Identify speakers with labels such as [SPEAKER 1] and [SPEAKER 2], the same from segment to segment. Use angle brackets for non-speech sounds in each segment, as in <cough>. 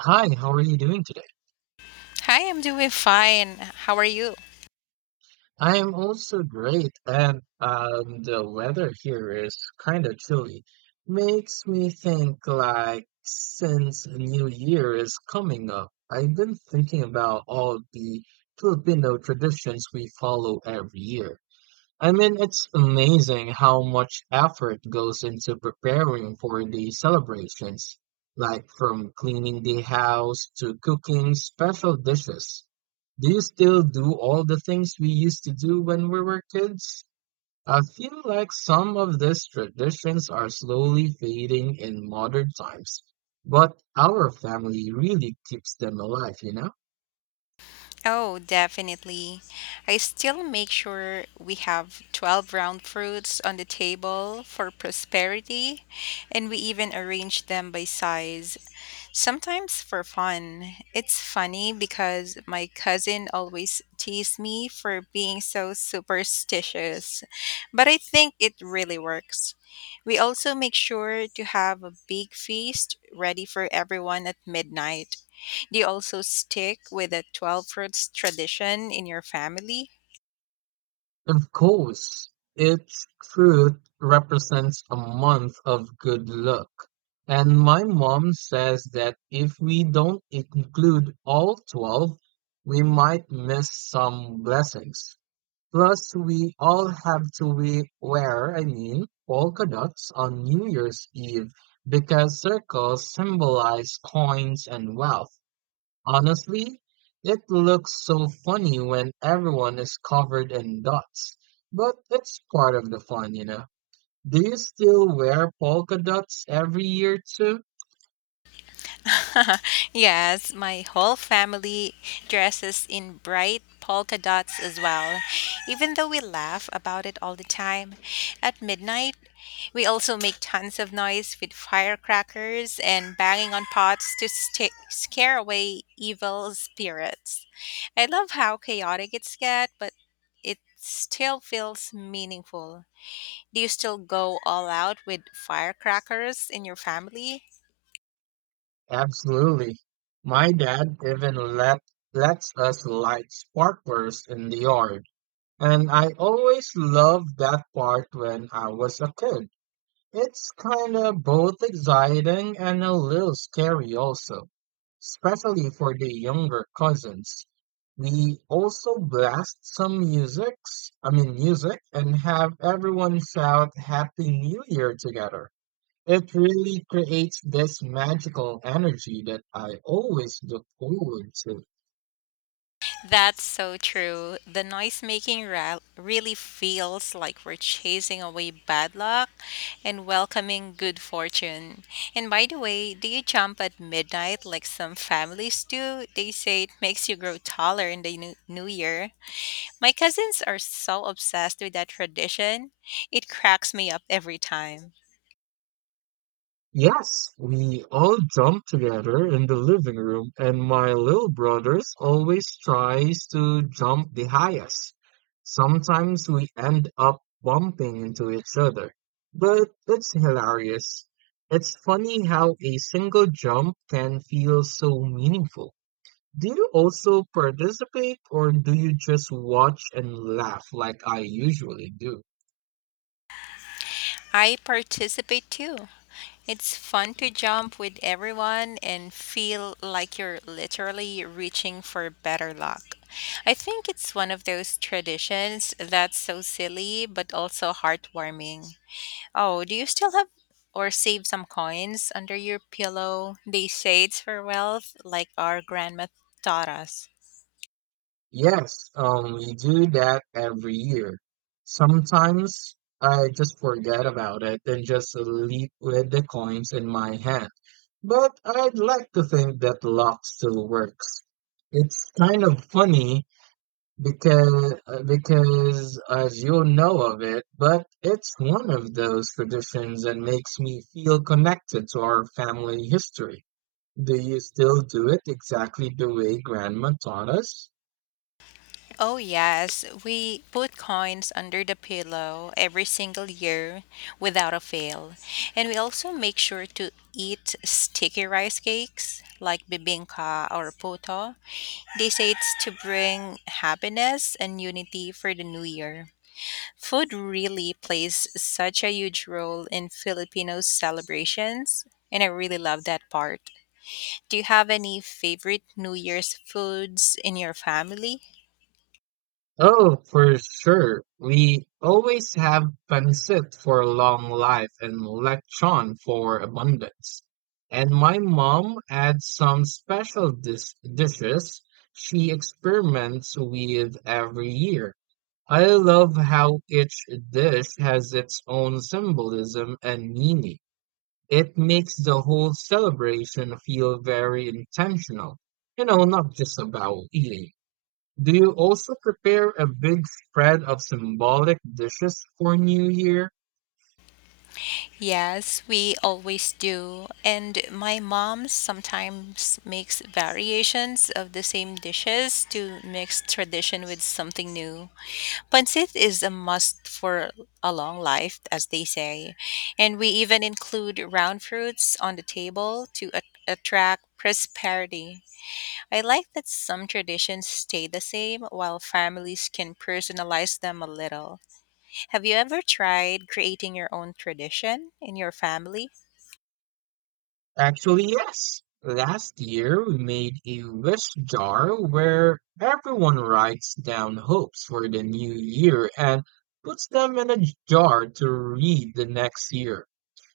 [SPEAKER 1] Hi, how are you doing today?
[SPEAKER 2] Hi, I'm doing fine. How are you?
[SPEAKER 1] I am also great, and the weather here is kind of chilly. Makes me think, like, since New Year is coming up, I've been thinking about all the Filipino traditions we follow every year. I mean, it's amazing how much effort goes into preparing for the celebrations, like from cleaning the house to cooking special dishes. Do you still do all the things we used to do when we were kids? I feel like some of these traditions are slowly fading in modern times, but our family really keeps them alive, you know?
[SPEAKER 2] Oh, definitely. I still make sure we have 12 round fruits on the table for prosperity, and we even arrange them by size. Sometimes for fun. It's funny because my cousin always teased me for being so superstitious, but I think it really works. We also make sure to have a big feast ready for everyone at midnight. Do you also stick with the 12 fruits tradition in your family?
[SPEAKER 1] Of course, its truth represents a month of good luck. And my mom says that if we don't include all 12, we might miss some blessings. Plus, we all have to we wear, I mean, polka dots on New Year's Eve because circles symbolize coins and wealth. Honestly, it looks so funny when everyone is covered in dots, but it's part of the fun, you know. Do you still wear polka dots every year too?
[SPEAKER 2] <laughs> Yes, my whole family dresses in bright polka dots as well. Even though we laugh about it all the time, at midnight, we also make tons of noise with firecrackers and banging on pots to sta scare away evil spirits. I love how chaotic it's get, but it still feels meaningful. Do you still go all out with firecrackers in your family?
[SPEAKER 1] Absolutely. My dad even let lets us light sparklers in the yard, and I always loved that part when I was a kid. It's kind of both exciting and a little scary also, especially for the younger cousins. We also blast some musics, I mean, music, and have everyone shout Happy New Year together. It really creates this magical energy that I always look forward to.
[SPEAKER 2] That's so true. The noise making really feels like we're chasing away bad luck and welcoming good fortune. And by the way, do you jump at midnight like some families do? They say it makes you grow taller in the new year. My cousins are so obsessed with that tradition, it cracks me up every time.
[SPEAKER 1] Yes, we all jump together in the living room, and my little brothers always tries to jump the highest. Sometimes we end up bumping into each other, but it's hilarious. It's funny how a single jump can feel so meaningful. Do you also participate, or do you just watch and laugh like I usually do?
[SPEAKER 2] I participate too. It's fun to jump with everyone and feel like you're literally reaching for better luck. I think it's one of those traditions that's so silly but also heartwarming. Oh, do you still have or save some coins under your pillow? They say it's for wealth, like our grandma taught us.
[SPEAKER 1] Yes, we do that every year. Sometimes I just forget about it and just leave with the coins in my hand. But I'd like to think that luck still works. It's kind of funny because because as you'll know of it, but it's one of those traditions that makes me feel connected to our family history. Do you still do it exactly the way grandma taught us?
[SPEAKER 2] Oh, yes. We put coins under the pillow every single year without a fail. And we also make sure to eat sticky rice cakes like bibingka or puto. They say it's to bring happiness and unity for the new year. Food really plays such a huge role in Filipino celebrations, and I really love that part. Do you have any favorite New Year's foods in your family?
[SPEAKER 1] Oh, for sure. We always have pancit for long life and lechon for abundance. And my mom adds some special dishes she experiments with every year. I love how each dish has its own symbolism and meaning. It makes the whole celebration feel very intentional, you know, not just about eating. Do you also prepare a big spread of symbolic dishes for New Year?
[SPEAKER 2] Yes, we always do. And my mom sometimes makes variations of the same dishes to mix tradition with something new. Pancit is a must for a long life, as they say. And we even include round fruits on the table to attract prosperity. I like that some traditions stay the same while families can personalize them a little. Have you ever tried creating your own tradition in your family?
[SPEAKER 1] Actually, yes. Last year, we made a wish jar where everyone writes down hopes for the new year and puts them in a jar to read the next year.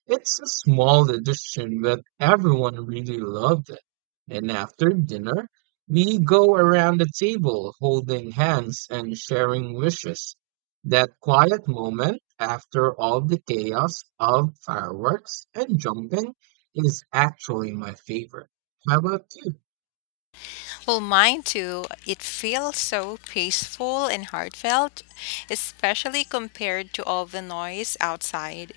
[SPEAKER 1] It's a small edition, but everyone really loved it. And after dinner, we go around the table holding hands and sharing wishes. That quiet moment after all the chaos of fireworks and jumping is actually my favorite. How about you?
[SPEAKER 2] Well, mine too. It feels so peaceful and heartfelt, especially compared to all the noise outside.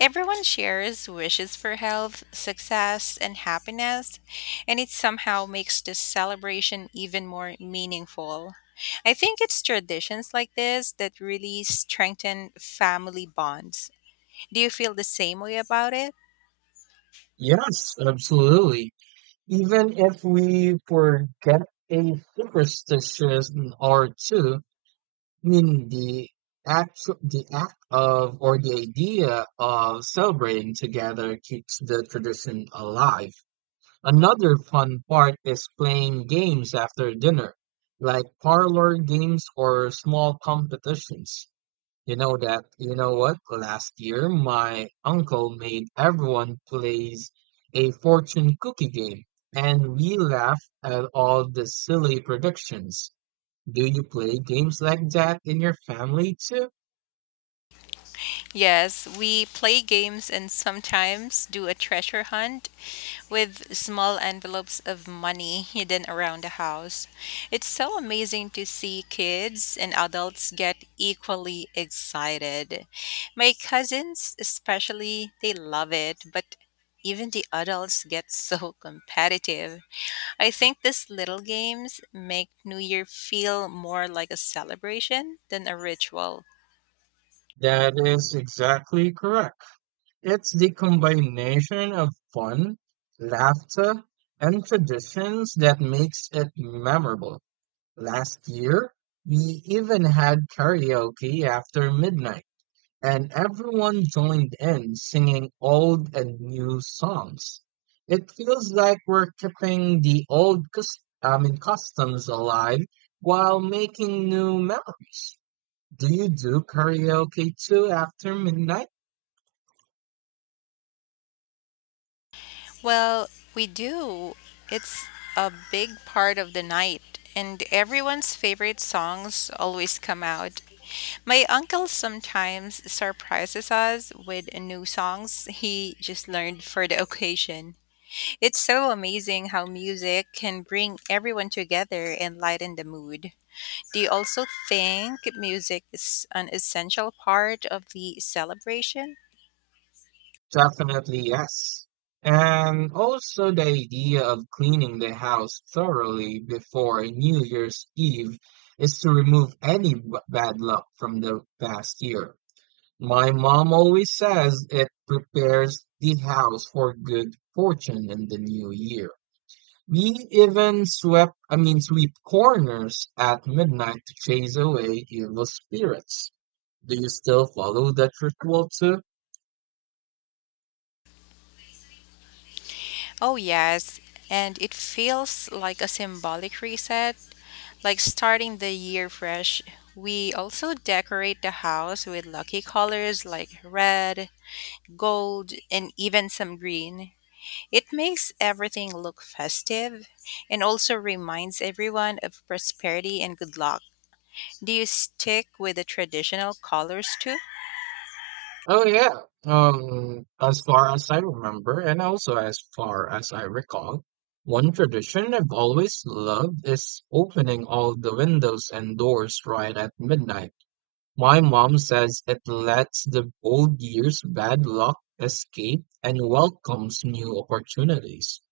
[SPEAKER 2] Everyone shares wishes for health, success, and happiness, and it somehow makes this celebration even more meaningful. I think it's traditions like this that really strengthen family bonds. Do you feel the same way about it?
[SPEAKER 1] Yes, absolutely. Even if we forget a superstition or two, mean the act of, or the idea of, celebrating together keeps the tradition alive. Another fun part is playing games after dinner, like parlor games or small competitions. You know what? Last year my uncle made everyone plays a fortune cookie game and we laughed at all the silly predictions. Do you play games like that in your family too?
[SPEAKER 2] Yes, we play games and sometimes do a treasure hunt with small envelopes of money hidden around the house. It's so amazing to see kids and adults get equally excited. My cousins, especially, they love it, but even the adults get so <laughs> competitive. I think these little games make New Year feel more like a celebration than a ritual.
[SPEAKER 1] That is exactly correct. It's the combination of fun, laughter, and traditions that makes it memorable. Last year, we even had karaoke after midnight, and everyone joined in singing old and new songs. It feels like we're keeping the old I mean, customs alive while making new memories. Do you do karaoke too after midnight?
[SPEAKER 2] Well, we do. It's a big part of the night, and everyone's favorite songs always come out. My uncle sometimes surprises us with new songs he just learned for the <laughs> occasion. It's so amazing how music can bring everyone together and lighten the mood. Do you also think music is an essential part of the celebration?
[SPEAKER 1] Definitely yes. And also, the idea of cleaning the house thoroughly before New Year's Eve is to remove any bad luck from the past year. My mom always says it prepares the house for good fortune in the new year. We even swept, I mean, sweep corners at midnight to chase away evil spirits. Do you still follow that ritual too?
[SPEAKER 2] Oh, yes. And it feels like a symbolic reset, like starting the year fresh. We also decorate the house with lucky colors like red, gold, and even some green. It makes everything look festive and also reminds everyone of prosperity and good luck. Do you stick with the traditional colors too?
[SPEAKER 1] Oh yeah. As far as I remember, and also as far as I recall, one tradition I've always loved is opening all the windows and doors right at midnight. My mom says it lets the old year's bad luck escape and welcomes new opportunities.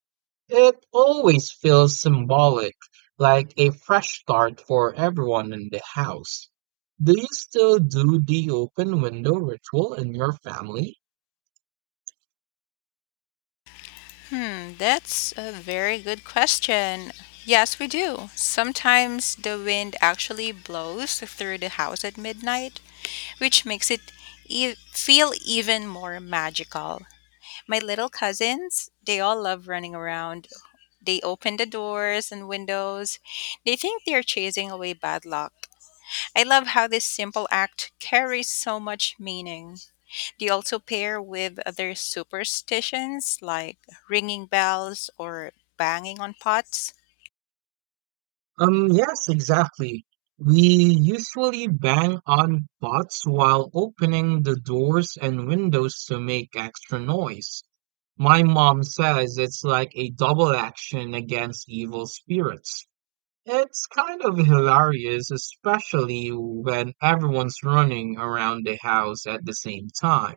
[SPEAKER 1] It always feels symbolic, like a fresh start for everyone in the house. Do you still do the open window ritual in your family?
[SPEAKER 2] Hmm, that's a very good question. Yes, we do. Sometimes the wind actually blows through the house at midnight, which makes it feel even more magical. My little cousins, they all love running around. They open the doors and windows. They think they're chasing away bad luck. I love how this simple act carries so much meaning. Do you also pair with other superstitions like ringing bells or banging on pots?
[SPEAKER 1] Yes, exactly. We usually bang on pots while opening the doors and windows to make extra noise. My mom says it's like a double action against evil spirits. It's kind of hilarious, especially when everyone's running around the house at the same time.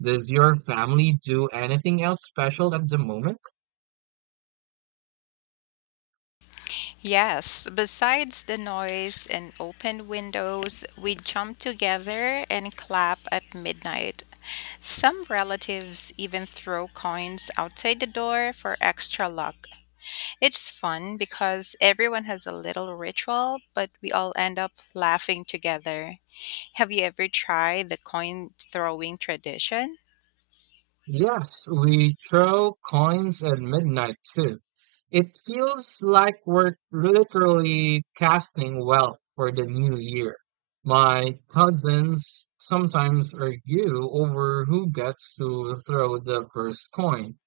[SPEAKER 1] Does your family do anything else special at the moment?
[SPEAKER 2] Yes, besides the noise and open windows, we jump together and clap at midnight. Some relatives even throw coins outside the door for extra luck. It's fun because everyone has a little ritual, but we all end up laughing together. Have you ever tried the coin throwing tradition?
[SPEAKER 1] Yes, we throw coins at midnight too. It feels like we're literally casting wealth for the new year. My cousins sometimes argue over who gets to throw the first coin,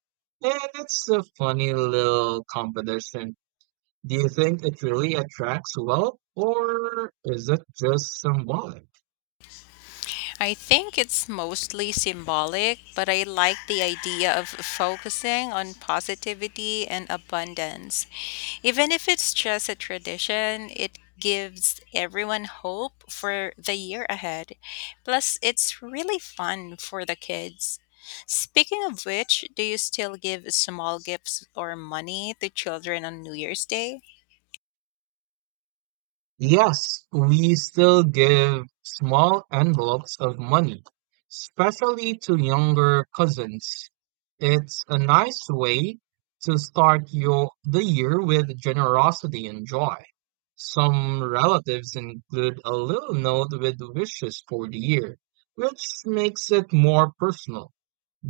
[SPEAKER 1] and it's a funny little competition. Do you think it really attracts wealth, or is it just symbolic?
[SPEAKER 2] I think it's mostly symbolic, but I like the idea of focusing on positivity and abundance. Even if it's just a tradition, it gives everyone hope for the year ahead. Plus, it's really fun for the kids. Speaking of which, do you still give small gifts or money to children on New Year's Day?
[SPEAKER 1] Yes, we still give small envelopes of money, especially to younger cousins. It's a nice way to start your the year with generosity and joy. Some relatives include a little note with wishes for the year, which makes it more personal.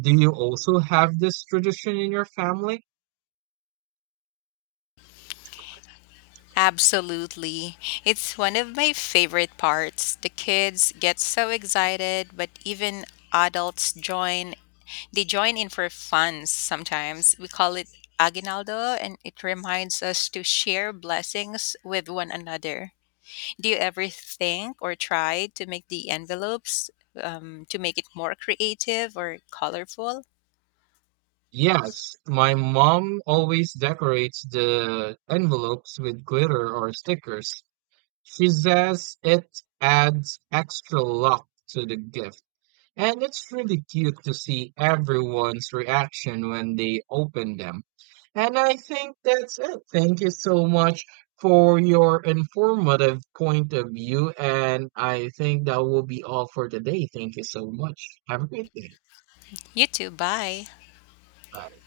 [SPEAKER 1] Do you also have this tradition in your family?
[SPEAKER 2] Absolutely. It's one of my favorite parts. The kids get so excited, but even adults join. They join in for fun sometimes. We call it Aguinaldo, and it reminds us to share blessings with one another. Do you ever think or try to make the envelopes to make it more creative or colorful?
[SPEAKER 1] Yes, my mom always decorates the envelopes with glitter or stickers. She says it adds extra luck to the gift. And it's really cute to see everyone's reaction when they open them. And I think that's it. Thank you so much for your informative point of view. And I think that will be all for today. Thank you so much. Have a great day.
[SPEAKER 2] You too. Bye.
[SPEAKER 1] Bye.